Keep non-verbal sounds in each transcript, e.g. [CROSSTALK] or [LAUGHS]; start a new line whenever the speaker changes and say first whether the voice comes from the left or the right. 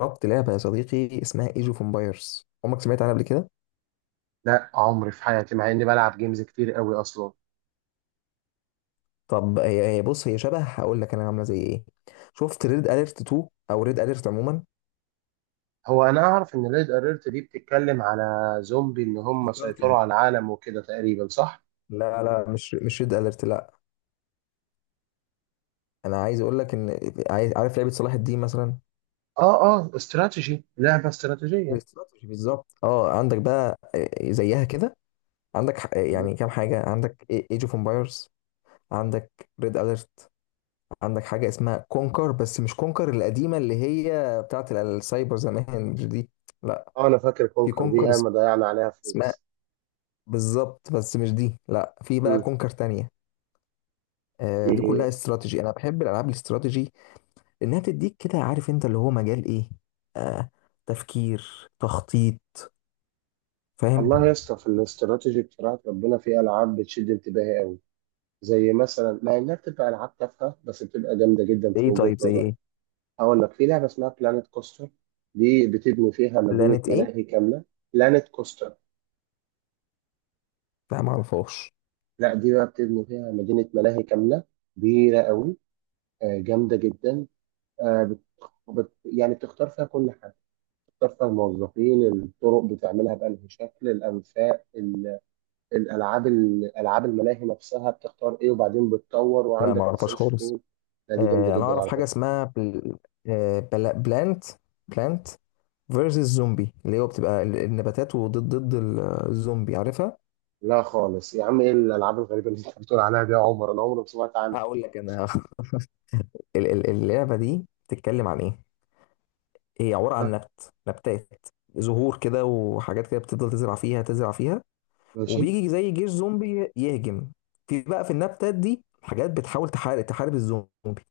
left: جربت لعبة يا صديقي اسمها ايج اوف امبايرز، عمرك سمعت عنها قبل كده؟
right: لا، عمري في حياتي، مع اني بلعب جيمز كتير قوي اصلا.
left: طب هي بص، هي شبه، هقول لك انا عاملة زي ايه. شفت ريد اليرت 2 او ريد اليرت عموما،
right: هو انا اعرف ان ريد اليرت دي بتتكلم على زومبي، ان هم سيطروا
left: استراتيجي.
right: على العالم وكده تقريبا، صح؟
left: لا مش ريد اليرت، لا. انا عايز اقول لك ان عايز عارف لعبة صلاح الدين مثلا.
right: اه، استراتيجي، لعبه استراتيجيه
left: الاستراتيجي بالظبط، اه عندك بقى آه، زيها كده. عندك
right: يعني.
left: يعني كام حاجة، عندك ايج اوف امبايرز، عندك ريد اليرت، عندك حاجة اسمها كونكر بس مش كونكر القديمة اللي هي بتاعت السايبر زمان، مش دي، لا.
right: اه، انا فاكر
left: في
right: كونكر دي،
left: كونكر
right: ياما ضيعنا عليها
left: اسمها
right: فلوس.
left: بالظبط بس مش دي، لا، في بقى
right: امم
left: كونكر تانية. آه، دي كلها
right: دي.
left: استراتيجي، انا بحب الالعاب الاستراتيجي لانها تديك كده، عارف انت اللي هو مجال ايه، آه، تفكير، تخطيط، فاهم؟
right: والله يا اسطى، في الاستراتيجي بصراحه ربنا، في العاب بتشد انتباهي، زي مثلا، مع انها بتبقى العاب تافهه بس بتبقى جامده جدا في
left: ايه
right: وجهه
left: طيب زي
right: نظري.
left: ايه؟
right: هقول لك، في لعبه اسمها بلانيت كوستر، دي بتبني فيها مدينه
left: بلانت ايه؟
right: ملاهي كامله. بلانيت كوستر.
left: لا ما اعرفهاش.
right: لا، دي بقى بتبني فيها مدينة ملاهي كاملة، كبيرة قوي. آه، جامدة جدا. آه، يعني بتختار فيها كل حاجة. بتختار فيها الموظفين، الطرق بتعملها بأنهي شكل، الأنفاق الألعاب ألعاب الملاهي نفسها بتختار إيه، وبعدين بتطور
left: لا ما
right: وعندك
left: اعرفهاش
right: ريسيرش
left: خالص.
right: تيم. لا، دي جامدة
left: آه انا
right: جدا
left: اعرف
right: على
left: حاجه
right: فكرة.
left: اسمها بلانت، بلانت فيرسز زومبي، اللي هو بتبقى النباتات، وضد الزومبي، عارفها.
right: لا خالص يا عم، إيه الألعاب الغريبة اللي أنت بتقول عليها دي يا عمر؟ أنا عمري ما سمعت عنها.
left: هقول لك انا [LAUGHS] اللعبه دي بتتكلم عن ايه. هي عبارة عن
right: آه،
left: نبتات، زهور كده وحاجات كده، بتفضل تزرع فيها،
right: ماشي
left: وبيجي زي جيش زومبي يهجم. في بقى في النبتات دي حاجات بتحاول تحارب الزومبي،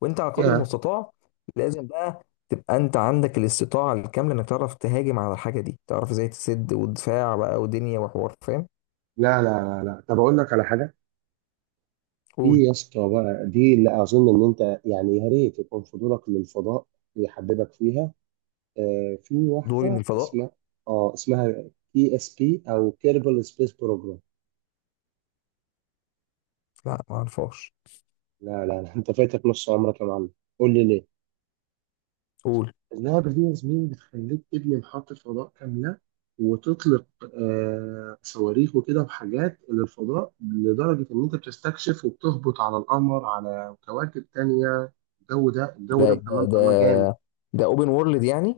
left: وانت على قدر
right: يا.
left: المستطاع لازم بقى تبقى انت عندك الاستطاعة الكاملة، انك تعرف تهاجم على الحاجة دي، تعرف ازاي تسد، ودفاع بقى ودنيا وحوار، فاهم.
right: لا لا لا لا، طب أقول لك على حاجة.
left: قول.
right: في يا اسطى بقى دي، اللي اظن ان انت يعني يا ريت يكون فضولك للفضاء يحببك فيها. آه، في
left: دوري من
right: واحده
left: الفضاء.
right: اسمها، اه اسمها بي اس بي او كيربل سبيس بروجرام.
left: لا ما اعرفهاش.
right: لا لا لا، انت فايتك نص عمرك يا معلم. قول لي ليه.
left: قول.
right: اللعبه دي يا زميلي بتخليك تبني محطه فضاء كامله، وتطلق آه صواريخ وكده وحاجات للفضاء، لدرجه ان انت بتستكشف وبتهبط على القمر، على كواكب تانيه. الجو ده، الجو
left: ده
right: ده،
left: ده
right: بامانه
left: ده
right: الله جامد.
left: ده اوبن وورلد يعني.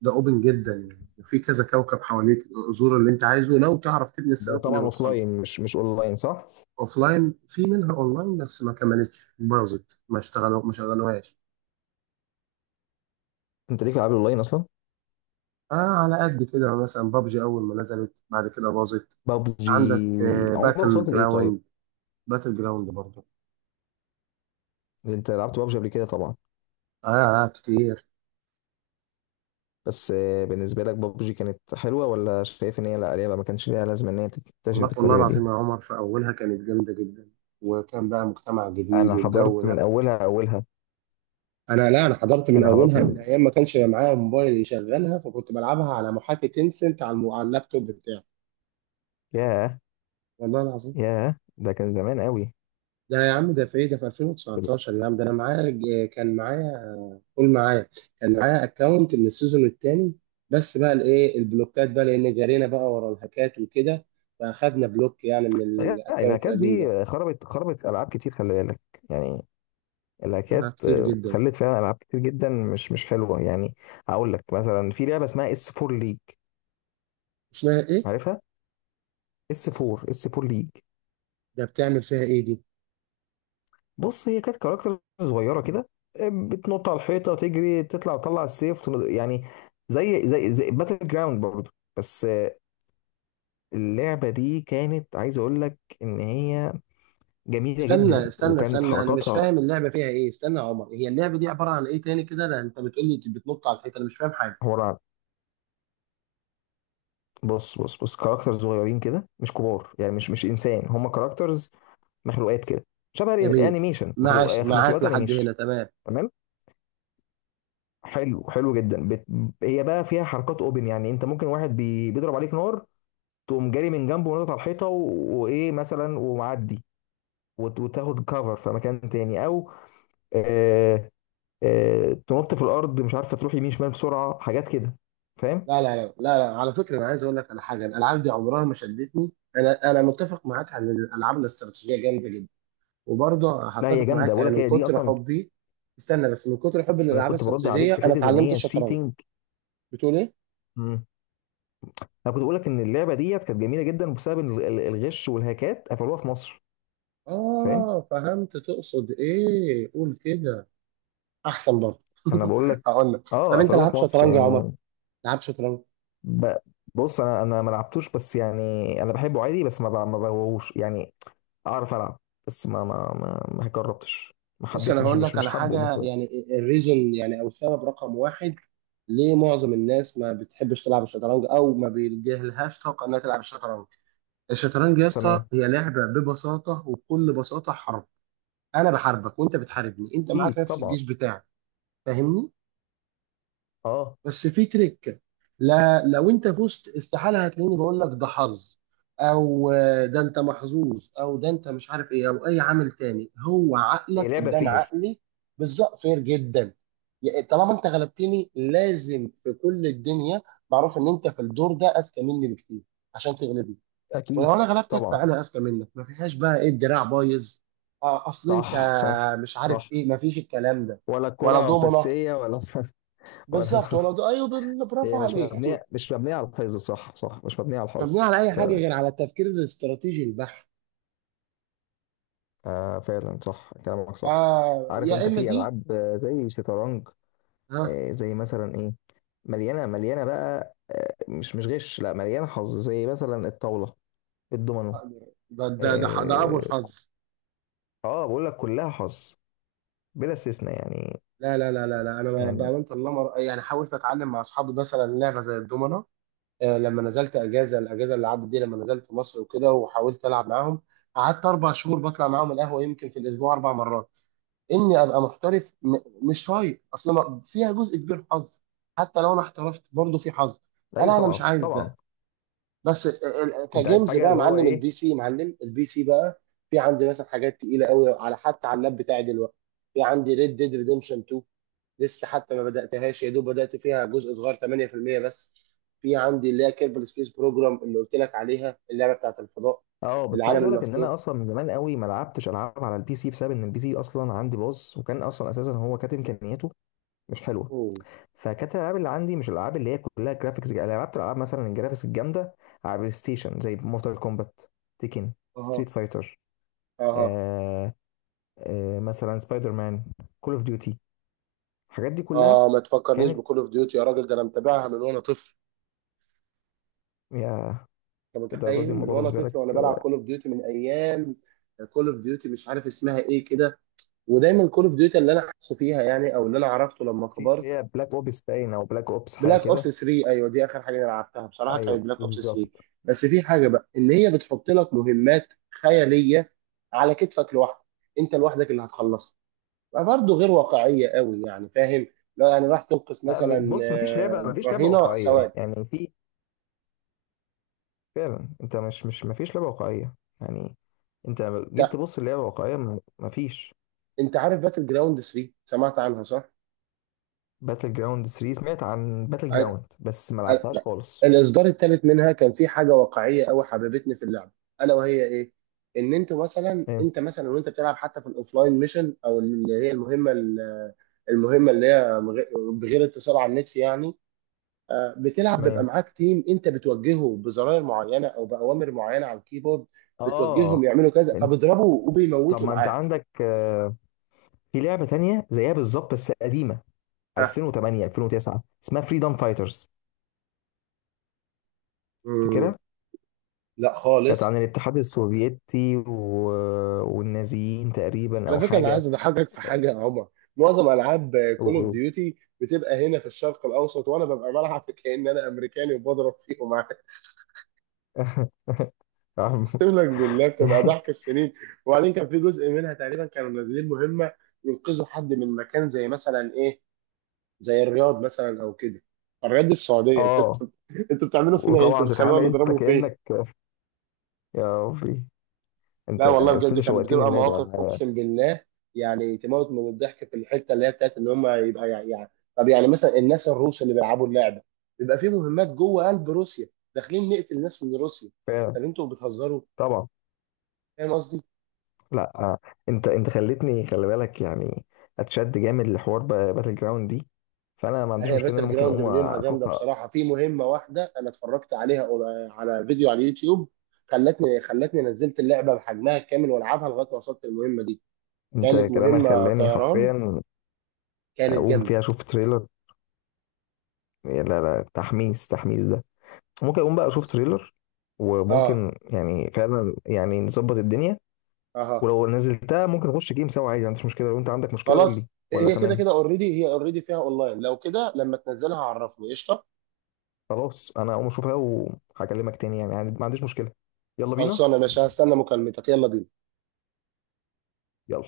right: ده اوبن جدا يعني، وفي كذا كوكب حواليك، زور اللي انت عايزه لو تعرف تبني
left: ده
right: الصاروخ اللي
left: طبعا اوف
right: يوصلك.
left: لاين، مش اونلاين، صح؟
right: لاين، في منها اونلاين بس ما كملتش، باظت، ما اشتغلوا، ما شغلوهاش.
left: انت ليك في العاب الاونلاين اصلا؟
right: آه. على قد كده مثلا، بابجي اول ما نزلت، بعد كده باظت.
left: بابجي
right: عندك
left: عمرك
right: باتل
left: وصلت لايه طيب؟
right: جراوند، باتل جراوند برضه.
left: انت لعبت بابجي قبل كده طبعا.
right: اه كتير.
left: بس آه، بالنسبه لك بابجي كانت حلوه، ولا شايف ان هي لا لعبه ما كانش ليها لازمه ان هي تنتشر
right: والله والله
left: بالطريقه دي؟
right: العظيم يا عمر، في اولها كانت جامده جدا، وكان بقى مجتمع جديد
left: انا
right: والجو
left: حضرت من
right: ده.
left: اولها اولها.
right: انا لا، انا حضرت من
left: انا حضرت
right: اولها
left: من
right: من ايام ما كانش معايا موبايل يشغلها، فكنت بلعبها على محاكي تينسنت، على على اللابتوب بتاعي.
left: ياه،
right: والله العظيم.
left: ياه ده كان زمان قوي.
right: ده يا عم، ده في ايه، ده في 2019 يا عم. ده انا معايا كان معايا. قول. معايا، كان معايا اكونت من السيزون الثاني. بس بقى الايه، البلوكات بقى، لان جرينا بقى ورا الهاكات وكده، فاخدنا بلوك يعني من
left: لا،
right: الاكونت
left: الهاكات
right: القديم ده.
left: دي خربت العاب كتير، خلي بالك يعني.
right: آه
left: الهاكات
right: كتير
left: آه،
right: جدا.
left: خلت فعلا العاب كتير جدا مش حلوه يعني. هقول لك مثلا في لعبه اسمها اس 4 ليج،
right: اسمها ايه؟
left: عارفها؟ اس 4 ليج.
right: ده بتعمل فيها ايه دي؟
left: بص هي كانت كاركتر صغيره كده، بتنط على الحيطه، تجري، تطلع السيف، يعني زي زي باتل جراوند برضه، بس اللعبه دي كانت، عايز اقول لك، ان هي جميله جدا
right: استنى استنى
left: وكانت
right: استنى، انا مش
left: حركاتها
right: فاهم اللعبه فيها ايه، استنى يا عمر، هي اللعبه دي عباره عن ايه تاني كده؟ لا انت بتقول لي بتنط على الحيطه، انا مش فاهم حاجه.
left: عباره عن، بص، كاركتر صغيرين كده، مش كبار يعني، مش انسان، هم كاركترز، مخلوقات كده، شبه
right: جميل.
left: الانيميشن،
right: ماشي معاك
left: مخلوقات
right: لحد
left: انيميشن.
right: هنا، تمام.
left: تمام. حلو، حلو جدا. هي بقى فيها حركات اوبن، يعني انت ممكن واحد بيضرب عليك نار، تقوم جاري من جنبه ونطط على الحيطه وايه مثلا ومعدي، وتاخد كفر في مكان تاني، او آه، تنط في الارض، مش عارفه تروح يمين شمال بسرعه، حاجات كده، فاهم؟
right: لا لا لا لا، لا. على فكره، انا عايز اقول لك على حاجه، الالعاب دي عمرها ما شدتني. انا متفق معاك، عن الالعاب الاستراتيجيه جامده جدا، وبرضه
left: لا هي
right: هتفق
left: جامده،
right: معاك
left: بقول
right: يعني،
left: لك
right: من
left: هي دي
right: كتر
left: اصلا.
right: حبي. استنى بس، من كتر حبي
left: انا
right: للالعاب
left: كنت برد عليك
right: الاستراتيجيه
left: في
right: انا
left: حته ان
right: اتعلمت
left: هي
right: الشطرنج.
left: شيتنج.
right: بتقول ايه؟
left: انا كنت بقول لك ان اللعبه ديت كانت جميله جدا، بسبب إن الغش والهاكات قفلوها في مصر، فاهم.
right: اه، فهمت تقصد ايه، قول كده. احسن برضه.
left: انا
right: [LAUGHS]
left: بقول لك،
right: هقول لك.
left: اه
right: طب انت
left: قفلوها
right: لعبت
left: في مصر
right: شطرنج يا عمر؟
left: يعني.
right: لعبت شطرنج؟
left: ب- بص، انا ما لعبتوش، بس يعني انا بحبه عادي، بس ما بغوش يعني، اعرف العب، بس ما جربتش، ما
right: بص،
left: حبيت،
right: انا
left: مش
right: هقول
left: مش
right: لك
left: مش
right: على
left: حابه ومش
right: حاجه يعني، الريزون يعني، او السبب رقم واحد، ليه معظم الناس ما بتحبش تلعب الشطرنج، او ما بيجيلهاش طاقه انها تلعب الشطرنج. الشطرنج يا اسطى
left: تمام.
right: هي لعبه، ببساطه وبكل بساطه، حرب. انا بحاربك وانت بتحاربني، انت معاك
left: اكيد
right: نفس
left: طبعا.
right: الجيش بتاعك. فاهمني؟
left: اه.
right: بس في تريك. لا، لو انت فزت استحاله هتلاقيني بقول لك ده حظ، او آه، ده انت محظوظ، او ده انت مش عارف ايه، او اي عامل تاني، هو
left: هي
right: عقلك
left: لعبه
right: قدام
left: فير.
right: عقلي. بالظبط، فير جدا. يعني طالما انت غلبتني، لازم في كل الدنيا معروف ان انت في الدور ده اذكى مني بكتير عشان تغلبني.
left: اكيد
right: ولو انا غلبتك
left: طبعا.
right: فانا اذكى منك، ما فيهاش بقى ايه، الدراع بايظ، آه، اصل انت
left: صح صح
right: مش عارف
left: صح.
right: ايه، ما فيش الكلام ده.
left: ولا
right: ولا
left: الكرة
right: دومنه.
left: مفسية، ولا [LAUGHS] ولا.
right: بالظبط، ولا ده، ايوه،
left: هي
right: برافو عليك. [LAUGHS]
left: مش مبنيه على الحظ، صح صح، مش مبنيه على
right: مش مبنيه
left: الحظ.
right: على اي حاجه،
left: فعلا.
right: غير على التفكير الاستراتيجي البحت.
left: آه فعلا، صح كلامك صح.
right: اه،
left: عارف
right: يا
left: انت
right: اما
left: في
right: دي.
left: العاب آه، زي شطرنج.
right: ها.
left: آه زي مثلا ايه، مليانه بقى، آه مش غش، لا، مليانه حظ، زي مثلا الطاوله، الدومينو.
right: ده ابو
left: اه.
right: الحظ.
left: آه، بقول لك كلها حظ، بلا استثناء يعني.
right: لا لا لا لا لا، انا
left: يعني
right: بامانه الله يعني حاولت اتعلم مع اصحابي مثلا لعبه زي الدومنه. آه، لما نزلت اجازه، الاجازه اللي عدت دي، لما نزلت مصر وكده، وحاولت العب معاهم. قعدت اربع شهور بطلع معاهم القهوه، يمكن في الاسبوع اربع مرات، اني ابقى محترف، مش شايط، اصل فيها جزء كبير حظ. حتى لو انا احترفت برضه في حظ.
left: ايوه،
right: انا مش
left: طبعا
right: عايز
left: طبعا.
right: ده. بس
left: انت عايز
right: كجيمز
left: حاجه
right: بقى،
left: اللي هو
right: معلم
left: ايه؟
right: البي سي، معلم البي سي بقى. في عندي مثلا حاجات تقيله قوي، على حتى على اللاب بتاعي دلوقتي. في عندي ريد ديد ريديمشن 2، لسه حتى ما بداتهاش، يا دوب بدات فيها جزء صغير 8% بس. في عندي اللي هي كيربل سبيس بروجرام اللي قلت لك عليها، اللعبه بتاعت الفضاء.
left: اه بس عايز
right: العالم
left: اقول لك ان انا
right: المفتوح.
left: اصلا من زمان قوي ما لعبتش العاب على البي سي، بسبب ان البي سي اصلا عندي باظ، وكان اصلا اساسا هو كانت امكانياته مش حلوه.
right: اوه.
left: فكانت الالعاب اللي عندي مش الالعاب اللي هي كلها جرافيكس. انا لعبت العاب مثلا الجرافيكس الجامده على بلاي ستيشن، زي مورتال كومبات، تيكن،
right: اها.
left: ستريت فايتر،
right: اها.
left: آه، آه مثلا سبايدر مان، كول اوف ديوتي، الحاجات دي كلها
right: اه، ما تفكرنيش بكول اوف ديوتي يا راجل، ده انا متابعها من وانا طفل.
left: كانت
right: انت
left: الدرجات دي
right: متخيل، من
left: الموضوع
right: وانا
left: بالنسبه لك.
right: طفل وانا بلعب كول اوف ديوتي، من ايام كول اوف ديوتي مش عارف اسمها ايه كده. ودايما كول اوف ديوتي اللي انا حاسه فيها يعني، او اللي انا عرفته لما
left: في
right: كبرت،
left: اللي هي بلاك اوبس باين، او بلاك اوبس حاجه
right: بلاك اوبس
left: كده.
right: 3. ايوه دي اخر حاجه انا لعبتها بصراحه، كانت
left: ايوه
right: بلاك اوبس 3.
left: بالظبط.
right: بس في حاجه بقى ان هي بتحط لك مهمات خياليه، على كتفك لوحدك، انت لوحدك اللي هتخلصها، فبرضه غير واقعيه قوي يعني، فاهم. لا يعني راح تنقذ
left: آه،
right: مثلا
left: بص،
right: آه،
left: مفيش لعبه
right: رهينه
left: واقعيه
right: سواد.
left: يعني، في فعلا، انت مش مفيش لعبه واقعيه يعني، انت لما جيت تبص اللعبه واقعيه مفيش.
right: انت عارف باتل جراوند 3، سمعت عنها صح؟
left: باتل جراوند 3؟ سمعت عن باتل
right: ع-
left: جراوند بس ما لعبتهاش
right: لا.
left: خالص.
right: الاصدار الثالث منها كان في حاجه واقعيه قوي حببتني في اللعبه. الا وهي ايه؟ ان انت مثلا،
left: ايه.
right: وانت بتلعب، حتى في الاوفلاين ميشن، او اللي هي المهمه المهمه اللي هي بغير اتصال على النت يعني. آه، بتلعب، بيبقى
left: تمام.
right: معاك تيم انت بتوجهه بزراير معينه او باوامر معينه على الكيبورد. بتوجههم
left: اه.
right: يعملوا كذا،
left: انت.
right: فبيضربوا
left: طب
right: وبيموتوا
left: ما انت
right: معاك.
left: عندك آه، في لعبه تانية زيها بالظبط بس قديمه،
right: ها.
left: 2008، 2009، اسمها فريدم فايترز،
right: مم.
left: فاكرها؟
right: لا
left: كانت
right: خالص.
left: عن الاتحاد السوفيتي و... والنازيين تقريبا،
right: على
left: او
right: فكره، انا عايز
left: حاجه.
right: اضحكك في حاجه يا عمر. معظم العاب كول اوف
left: و...
right: ديوتي بتبقى هنا في الشرق الاوسط، وانا ببقى بلعب كأن انا امريكاني وبضرب فيهم عادي. [LAUGHS]
left: [LAUGHS]
right: اقسم لك بالله، بتبقى ضحك السنين. وبعدين كان في جزء منها تقريبا، كانوا منزلين مهمه ينقذوا حد من مكان، زي مثلا ايه؟ زي الرياض مثلا او كده. الرياض دي السعوديه. [LAUGHS] انتوا،
left: اه.
right: انتوا بتعملوا فينا ايه، انتوا
left: وطبعا تتعامل
right: بتخلونا
left: انت
right: نضربه فين؟
left: كانك، يا ربي.
right: لا
left: انت.
right: والله
left: بس
right: بجد،
left: انت
right: كانت
left: شوقتني
right: بتبقى
left: اللعبه.
right: مواقف اقسم بالله. يعني تموت من الضحك في الحته اللي هي بتاعت ان هم يبقى يعني، طب يعني مثلا الناس الروس اللي بيلعبوا اللعبه، بيبقى في مهمات جوه قلب روسيا، داخلين نقتل ناس من روسيا.
left: فعلا.
right: طب انتوا بتهزروا.
left: طبعا.
right: فاهم قصدي؟
left: لا آه، انت خلتني، خلي بالك يعني، اتشد جامد لحوار باتل جراوند دي، فانا ما
right: لا،
left: عنديش
right: هي
left: مشكله ان انا
right: باتل
left: ممكن
right: جراوند
left: اقوم
right: من يومها جامده
left: اشوفها.
right: بصراحه، في مهمه واحده انا اتفرجت عليها على فيديو على اليوتيوب، خلتني نزلت اللعبه بحجمها الكامل والعبها لغايه ما وصلت المهمه دي.
left: انت
right: كانت
left: كلامك
right: مهمه
left: خلاني
right: طيران،
left: حرفيا
right: كانت
left: اقوم فيها
right: جامده.
left: اشوف تريلر. لا لا، تحميس ده. ممكن اقوم بقى اشوف تريلر،
right: اه.
left: وممكن يعني فعلا يعني نظبط الدنيا.
right: اها.
left: ولو نزلتها ممكن نخش جيم سوا عادي، ما عنديش مشكله، لو انت عندك مشكله قول لي
right: خلاص،
left: ولا
right: هي كده
left: تمام.
right: كده اوريدي، هي اوريدي فيها اونلاين، لو كده لما تنزلها عرفني، قشطه.
left: خلاص انا اقوم اشوفها وهكلمك تاني يعني ما عنديش مشكله. يلا بينا.
right: خلصانه يا باشا، هستنى مكالمتك، يلا بينا.
left: يلا.